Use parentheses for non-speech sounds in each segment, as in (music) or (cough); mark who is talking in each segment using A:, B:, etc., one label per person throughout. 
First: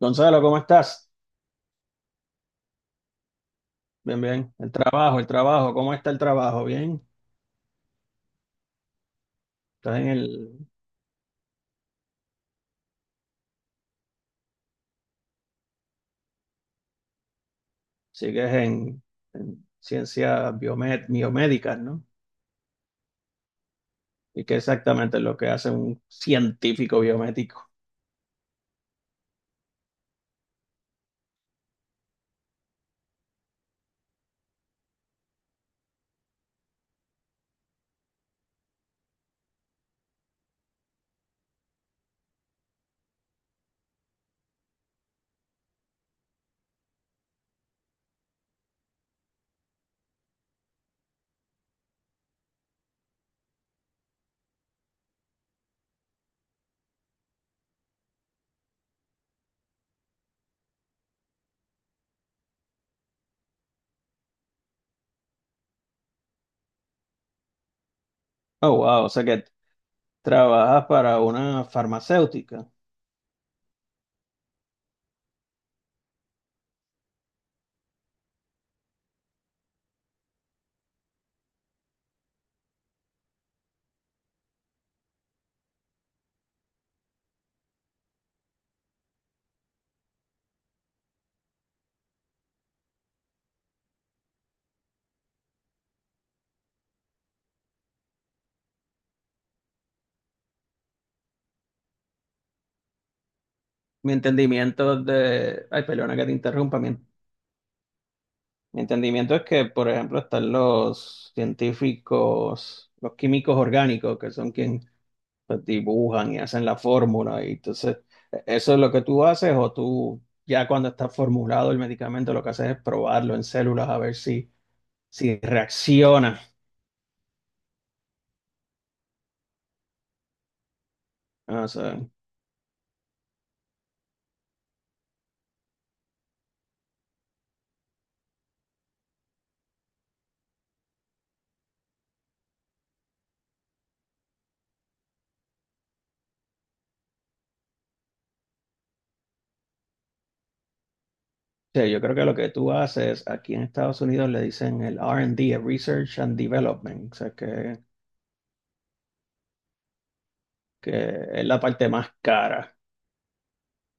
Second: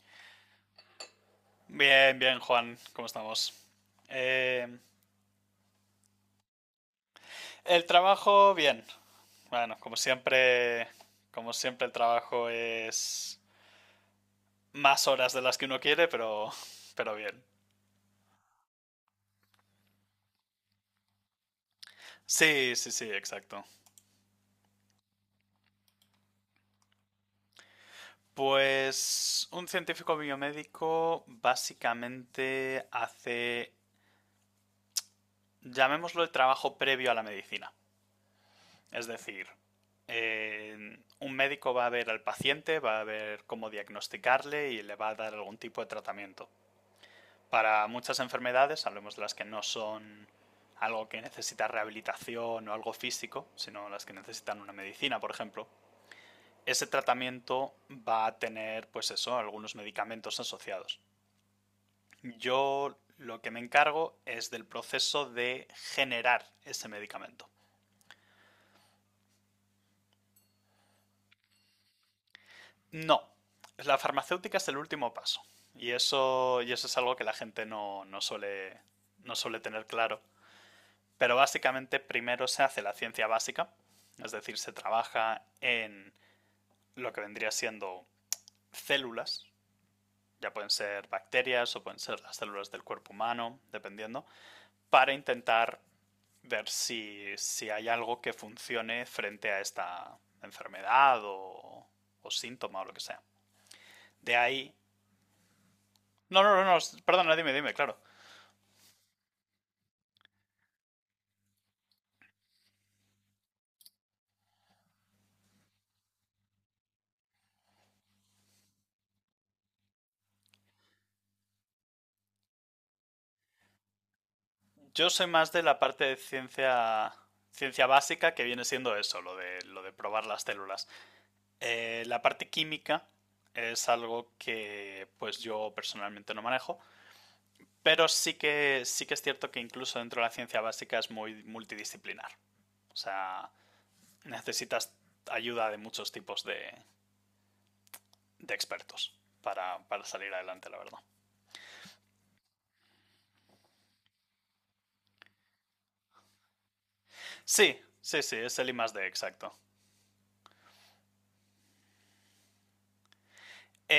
A: Gonzalo, ¿cómo estás?
B: Bien, bien, Juan, ¿cómo estamos?
A: Bien, bien.
B: Eh,
A: El trabajo, ¿cómo está el trabajo? Bien.
B: el trabajo, bien. Bueno,
A: Estás en el,
B: como siempre el trabajo es más horas de las que uno quiere, pero bien.
A: sigues en ciencias biomédicas, ¿no?
B: Sí, sí, sí, exacto.
A: ¿Y qué exactamente es lo que hace un científico biomédico?
B: Pues un científico biomédico básicamente llamémoslo el trabajo previo a la medicina. Es decir, un médico va a ver al paciente, va a ver cómo diagnosticarle y le va a dar algún tipo de tratamiento. Para muchas enfermedades, hablemos de las que no son algo que necesita rehabilitación o algo físico, sino las que necesitan una medicina, por ejemplo, ese tratamiento va a tener, pues eso, algunos medicamentos asociados. Yo lo que me encargo es del proceso de generar ese medicamento.
A: Oh, wow, o sea que trabajas para una farmacéutica.
B: No, la farmacéutica es el último paso. Y eso es algo que la gente no suele tener claro. Pero básicamente primero se hace la ciencia básica, es decir, se trabaja en lo que vendría siendo células, ya pueden ser bacterias o pueden ser las células del cuerpo humano, dependiendo, para intentar ver si hay algo que funcione frente a esta enfermedad o síntoma o lo que sea.
A: Mi
B: De ahí.
A: entendimiento es de, Ay, perdona que te
B: No, no, no, no,
A: interrumpa. mi,
B: perdona, dime, dime, claro.
A: mi entendimiento es que, por ejemplo, están los científicos, los químicos orgánicos, que son quienes pues, dibujan y hacen la fórmula. Y entonces, ¿eso es lo que tú haces o tú ya cuando está formulado el medicamento lo que haces es probarlo en células a ver si,
B: Yo soy
A: si
B: más de la parte de
A: reacciona?
B: ciencia, ciencia básica que viene siendo eso, lo de probar las células.
A: Ah, o sea,
B: La parte química es algo que pues yo personalmente no manejo, pero sí que es cierto que incluso dentro de la ciencia básica es muy multidisciplinar. O sea, necesitas ayuda de muchos tipos de expertos para, salir adelante, la verdad.
A: sí, yo creo que lo que tú haces aquí en Estados Unidos le dicen el R and D, el Research and Development, o sea,
B: Sí, sí, sí, es el I+D, exacto.
A: que es la parte más cara.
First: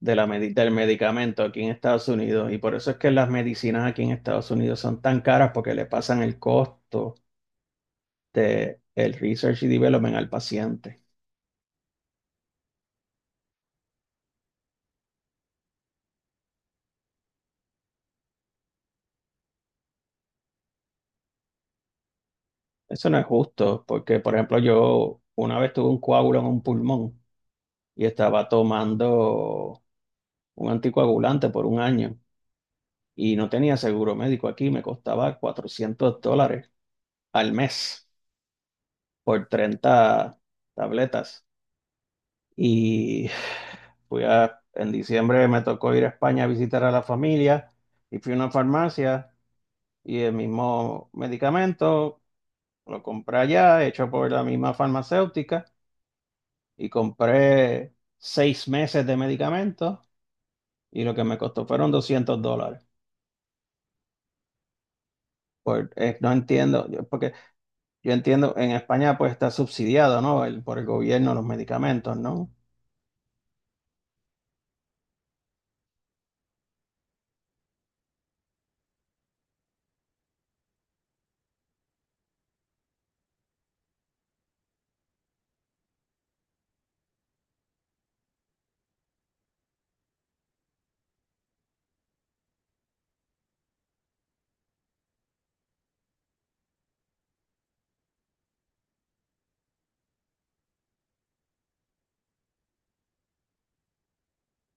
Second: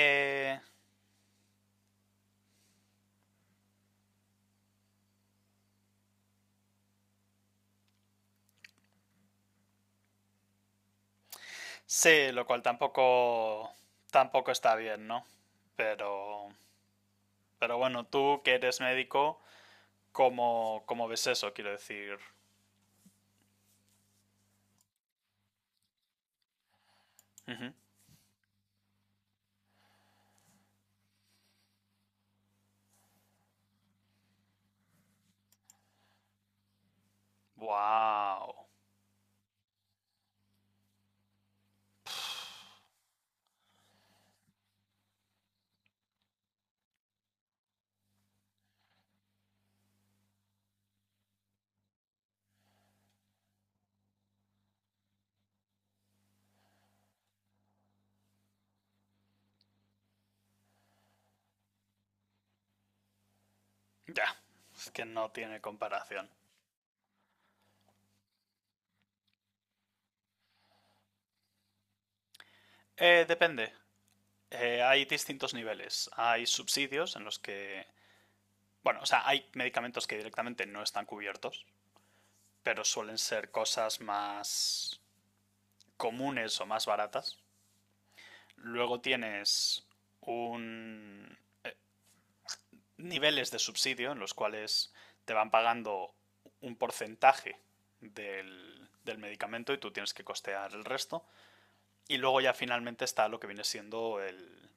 A: De la, medi- del medicamento aquí en Estados Unidos y por eso es que las medicinas aquí en Estados Unidos son tan caras porque le pasan el costo de el research y development al paciente.
B: sí, lo cual tampoco, tampoco está bien, ¿no? Pero, pero bueno, tú que eres médico, ¿cómo ves eso? Quiero decir,
A: Eso no es justo, porque por ejemplo yo una vez tuve un coágulo en un pulmón
B: ujú.
A: y estaba tomando un anticoagulante por un año y no tenía seguro médico aquí, me costaba $400 al mes
B: Wow.
A: por 30 tabletas. Y en diciembre me tocó ir a España a visitar a la familia y fui a una farmacia y el mismo medicamento lo compré allá, hecho por la misma farmacéutica y compré 6 meses de medicamentos y lo que me costó fueron 200 dólares.
B: Ya, es que no tiene comparación.
A: No entiendo, porque yo entiendo, en España pues está subsidiado, ¿no? Por el gobierno los medicamentos, ¿no?
B: Depende. Hay distintos niveles. Hay subsidios en los que, bueno, o sea, hay medicamentos que directamente no están cubiertos, pero suelen ser cosas más comunes o más baratas. Luego tienes un niveles de subsidio en los cuales te van pagando un porcentaje del medicamento y tú tienes que costear el resto. Y luego ya finalmente está lo que viene siendo el,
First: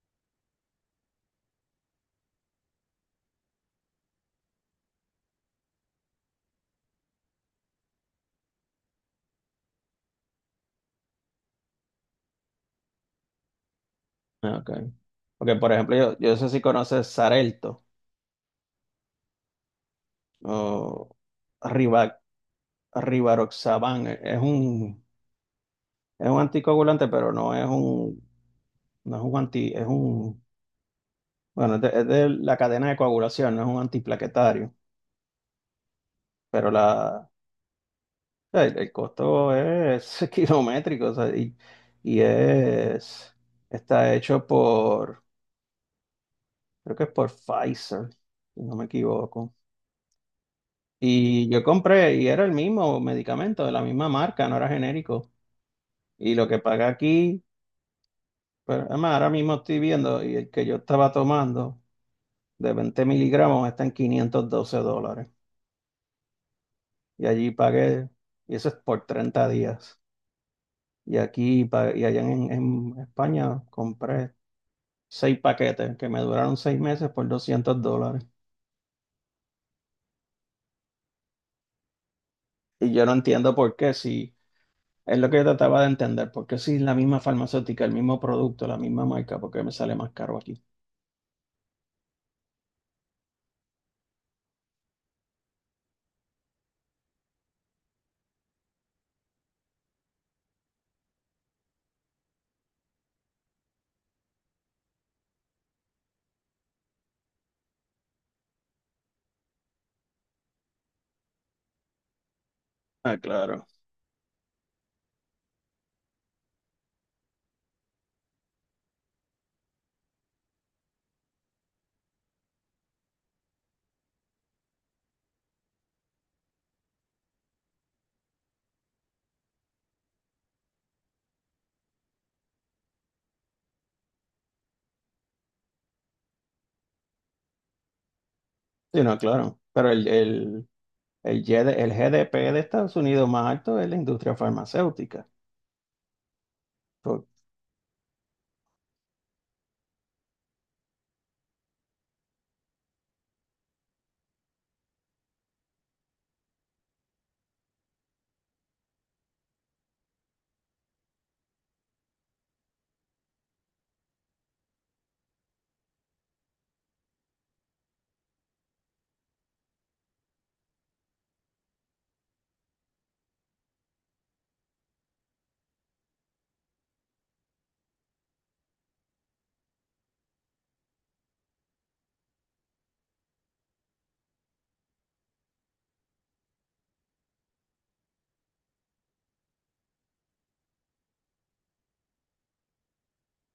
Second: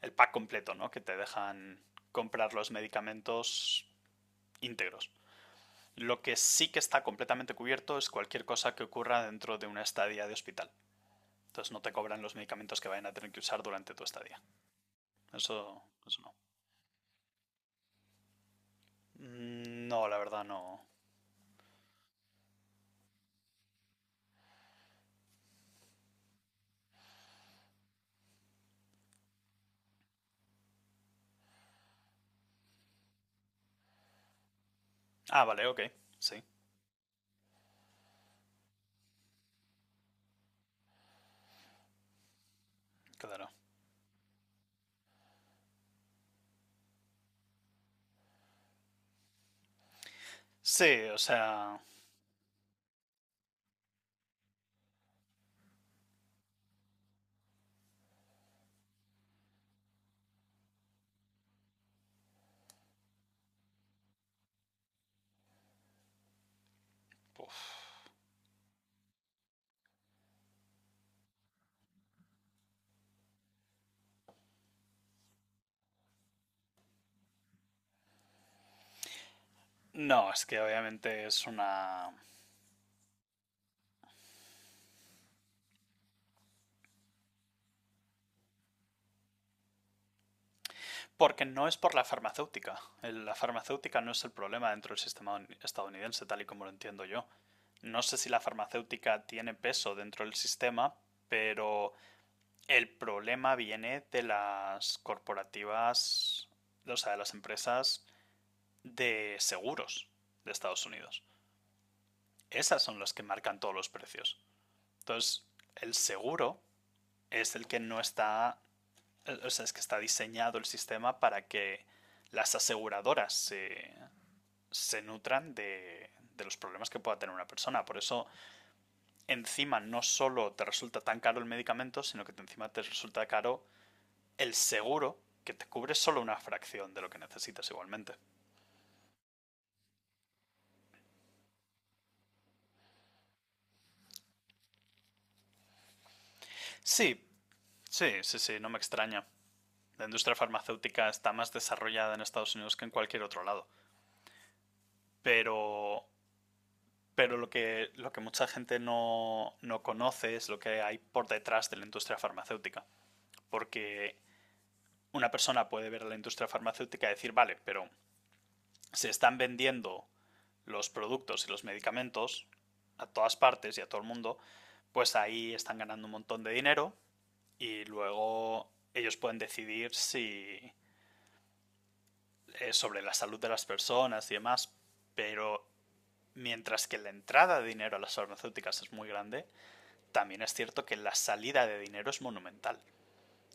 B: el pack completo, ¿no? Que te dejan comprar los medicamentos íntegros. Lo que sí que está completamente cubierto es cualquier cosa que ocurra dentro de una estadía de hospital. Entonces no te cobran los medicamentos que vayan a tener que usar durante tu estadía.
A: Ah, ok. Porque, por
B: Eso,
A: ejemplo, yo,
B: eso
A: yo
B: no.
A: no sé si conoces Xarelto
B: Mm, no, la verdad no.
A: o Rivaroxaban, es un anticoagulante, pero no es un anti, es un, bueno, es de la cadena de coagulación, no es un antiplaquetario,
B: Ah, vale, ok. Sí,
A: pero el costo es (laughs) kilométrico, o sea, y es,
B: claro.
A: está hecho por, creo que es por Pfizer, si no me equivoco.
B: Sí, o
A: Y yo
B: sea.
A: compré, y era el mismo medicamento, de la misma marca, no era genérico. Y lo que paga aquí. Pero además, ahora mismo estoy viendo y el que yo estaba tomando de 20 miligramos está en 512 dólares. Y allí
B: Uf.
A: pagué, y eso es por 30 días. Y allá en España compré seis paquetes que me duraron 6 meses por 200 dólares.
B: No, es que obviamente es una.
A: Y yo no entiendo por qué, si es lo que yo trataba de entender, por qué si es la misma farmacéutica, el mismo producto, la misma marca, por qué me sale más caro aquí.
B: Porque no es por la farmacéutica. La farmacéutica no es el problema dentro del sistema estadounidense, tal y como lo entiendo yo. No sé si la farmacéutica tiene peso dentro del sistema, pero el problema viene de las corporativas, o sea, de las empresas de seguros de Estados Unidos. Esas son las
A: Ah,
B: que marcan
A: claro.
B: todos los precios. Entonces, el seguro es el que no está. O sea, es que está diseñado el sistema para que las aseguradoras se nutran de, los problemas que pueda tener una persona. Por eso, encima no solo te resulta tan caro el medicamento, sino que encima te resulta caro el seguro, que te cubre solo una fracción de lo que necesitas igualmente.
A: Sí, no, claro. Pero el GDP de Estados Unidos más alto es la industria farmacéutica.
B: Sí,
A: Por-
B: sí, sí, sí, no me extraña. La industria farmacéutica está más desarrollada en Estados Unidos que en cualquier otro lado. Pero Pero lo que mucha gente no conoce es lo que hay por detrás de la industria farmacéutica. Porque una persona puede ver a la industria farmacéutica y decir, vale, pero se están vendiendo los productos y los medicamentos a todas partes y a todo el mundo, pues ahí están ganando un montón de dinero y luego ellos pueden decidir si sobre la salud de las personas y demás, pero mientras que la entrada de dinero a las farmacéuticas es muy grande, también es cierto que la salida de dinero es monumental.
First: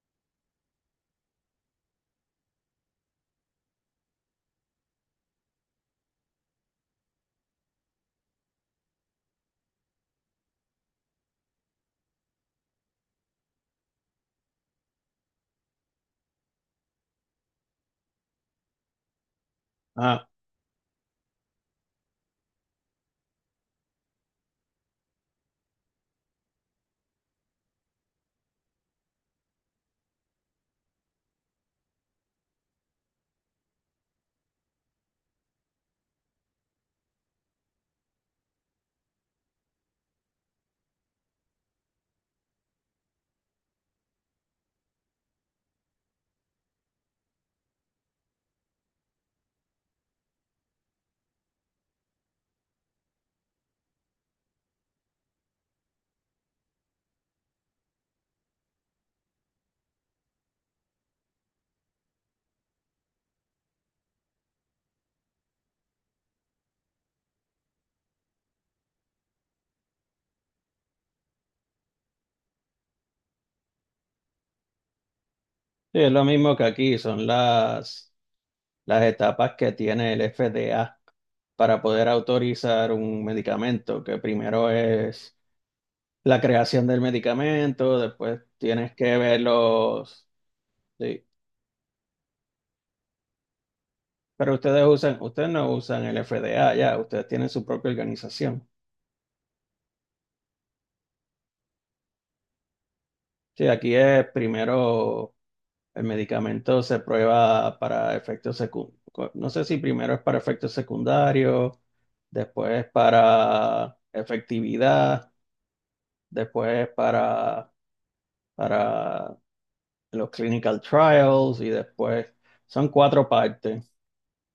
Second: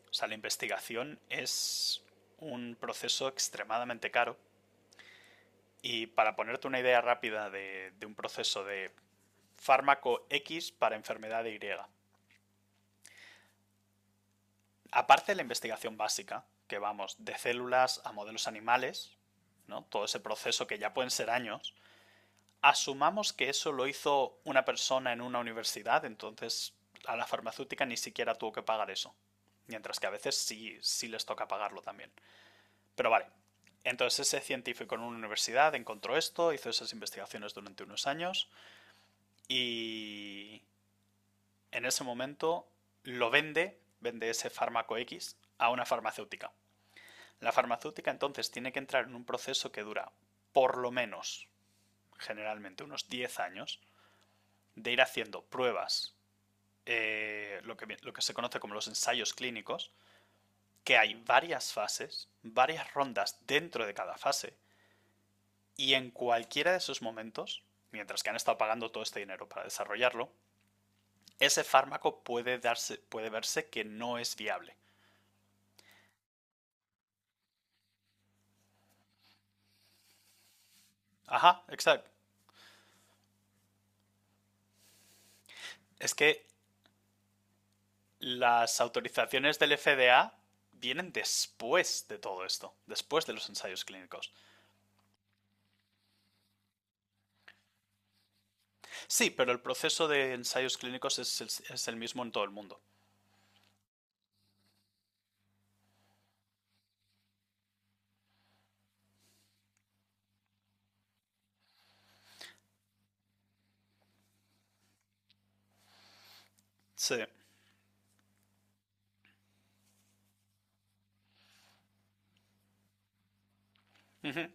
B: O sea, la investigación es un proceso extremadamente caro. Y para ponerte una idea rápida de, un proceso de fármaco X para enfermedad Y, aparte de la investigación básica, que vamos de células a modelos animales, ¿no? Todo ese
A: ah,
B: proceso que ya pueden ser años. Asumamos que eso lo hizo una persona en una universidad, entonces a la farmacéutica ni siquiera tuvo que pagar eso. Mientras que a veces sí les toca pagarlo también. Pero vale. Entonces ese científico en una universidad encontró esto, hizo esas investigaciones durante unos años y en ese momento lo vende, vende ese fármaco X a una farmacéutica. La farmacéutica entonces tiene que entrar en un proceso que dura por lo menos, generalmente, unos 10 años, de ir haciendo pruebas, lo que se conoce como los ensayos clínicos, que hay varias fases, varias rondas dentro de cada fase, y en cualquiera de esos momentos, mientras que han estado pagando todo este dinero para desarrollarlo, ese fármaco puede verse que no es viable.
A: sí, es lo mismo que aquí, son las etapas que tiene el FDA
B: Ajá,
A: para poder
B: exacto.
A: autorizar un medicamento, que primero es
B: Es
A: la
B: que
A: creación del medicamento, después
B: las
A: tienes que ver
B: autorizaciones del
A: los...
B: FDA vienen
A: Sí.
B: después de todo esto, después de los ensayos clínicos.
A: Pero ustedes usan, ustedes no usan el FDA ya, ustedes tienen su propia organización.
B: Sí, pero el proceso de ensayos clínicos es el mismo en todo el mundo.
A: Sí, aquí es primero el medicamento se prueba para efectos secundarios. No sé si primero es para efectos secundarios, después para efectividad, después
B: Sí,
A: para los clinical trials y después son cuatro partes
B: ujú,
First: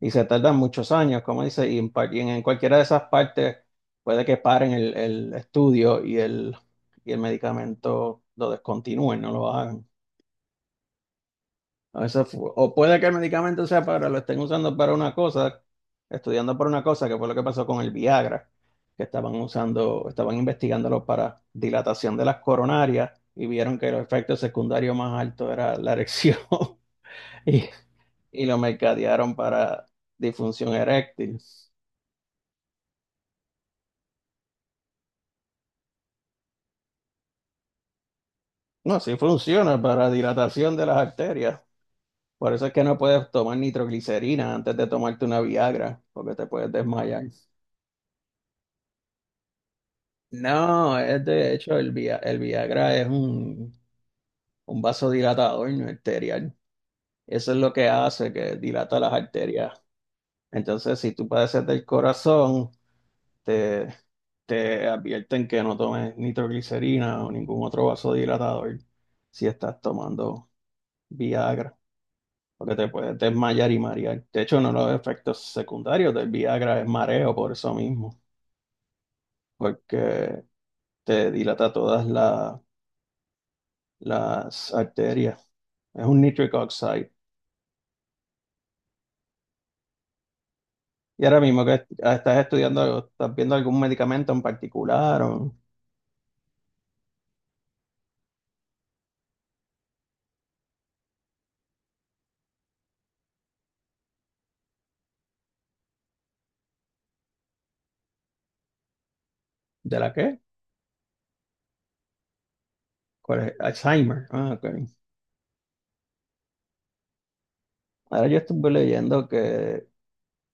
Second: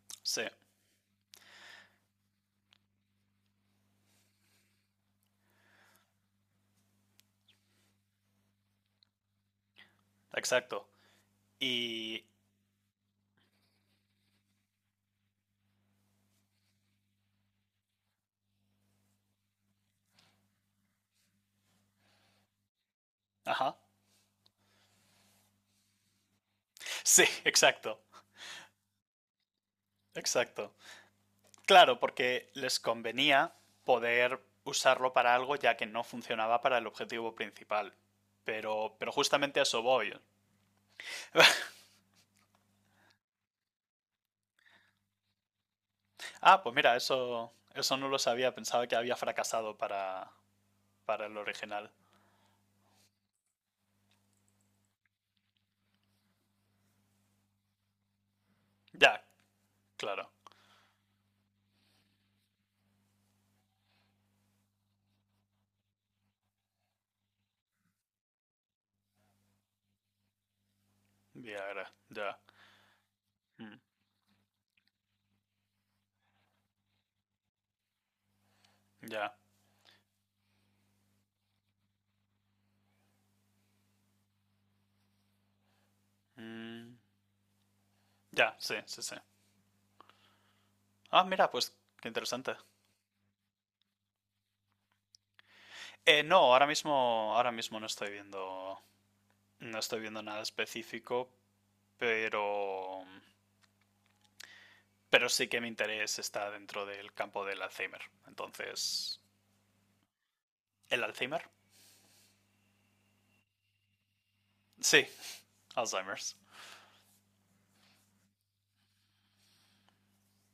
A: y se
B: sí,
A: tardan muchos años, como dice, y en, y en cualquiera de esas partes puede que paren el estudio y el medicamento lo descontinúen, no lo hagan.
B: exacto. Y.
A: O puede que el medicamento sea para, lo estén usando para una cosa, estudiando para una cosa, que fue lo que pasó con el Viagra, que estaban usando, estaban investigándolo para dilatación de las coronarias y
B: Ajá. (laughs)
A: vieron que el efecto secundario más alto era la erección
B: Sí,
A: (laughs) y,
B: exacto,
A: y lo mercadearon para
B: exacto.
A: disfunción eréctil.
B: Claro, porque les convenía poder usarlo para algo ya que no funcionaba para el objetivo principal. Pero,
A: No,
B: pero
A: sí
B: justamente a
A: funciona
B: eso
A: para
B: voy.
A: dilatación de las arterias.
B: (laughs)
A: Por eso es que no puedes tomar nitroglicerina antes de tomarte una Viagra, porque te
B: Ah,
A: puedes
B: pues mira,
A: desmayar.
B: eso no lo sabía. Pensaba que había fracasado
A: No, es
B: para el
A: de hecho el,
B: original.
A: Via- el Viagra es un vasodilatador no arterial. Eso es lo que hace, que dilata las
B: Ya,
A: arterias.
B: claro.
A: Entonces, si tú padeces del corazón, te, te advierten que no tomes nitroglicerina o ningún otro vasodilatador si estás tomando Viagra,
B: Viagra, ya.
A: porque te puedes desmayar
B: Mm,
A: y marear. De hecho, uno de los efectos secundarios del Viagra es mareo por eso mismo,
B: ya.
A: porque te dilata todas las arterias. Es un nitric
B: Mm,
A: oxide.
B: ya, sí, sí, sí. Ah,
A: ¿Y ahora
B: mira,
A: mismo
B: pues qué
A: estás
B: interesante.
A: estudiando algo, estás viendo algún medicamento en particular o...?
B: No, ahora mismo no estoy viendo nada específico, pero, pero sí que mi interés está dentro del campo del Alzheimer. Entonces,
A: ¿De la qué?
B: ¿el Alzheimer?
A: ¿Cuál es? Alzheimer. Ah, ok.
B: Sí, Alzheimer's.
A: Ahora yo estuve leyendo que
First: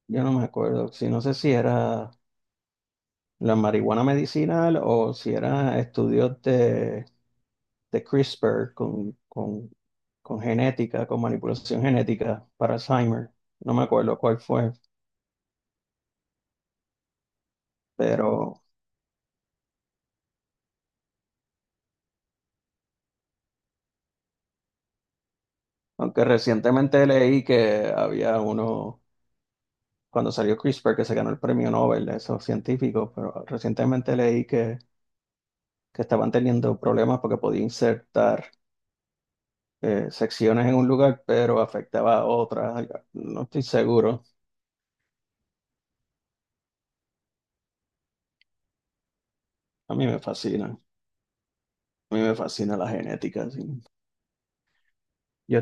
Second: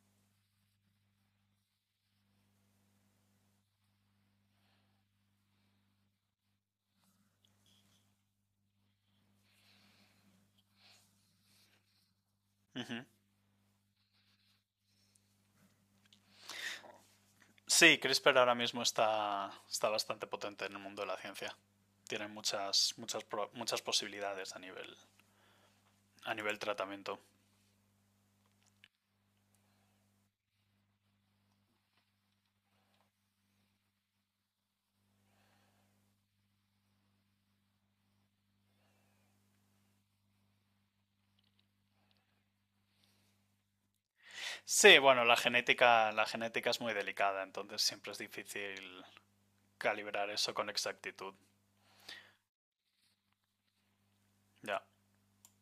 A: yo no me acuerdo, si no sé si era la marihuana medicinal o si era estudios de, CRISPR con genética, con manipulación genética para
B: Ujú.
A: Alzheimer. No me acuerdo cuál fue,
B: Sí, CRISPR ahora
A: pero
B: mismo está, está bastante potente en el mundo de la ciencia. Tiene muchas posibilidades a nivel,
A: aunque
B: a nivel
A: recientemente
B: tratamiento.
A: leí que había uno cuando salió CRISPR, que se ganó el premio Nobel de esos científicos, pero recientemente leí que, estaban teniendo problemas porque podía insertar secciones en un lugar, pero afectaba a otras. No estoy seguro.
B: Sí, bueno, la genética es muy delicada, entonces siempre es difícil
A: A mí me
B: calibrar eso
A: fascina,
B: con
A: a
B: exactitud.
A: mí me fascina la genética. Sí.
B: Ya.
A: Yo,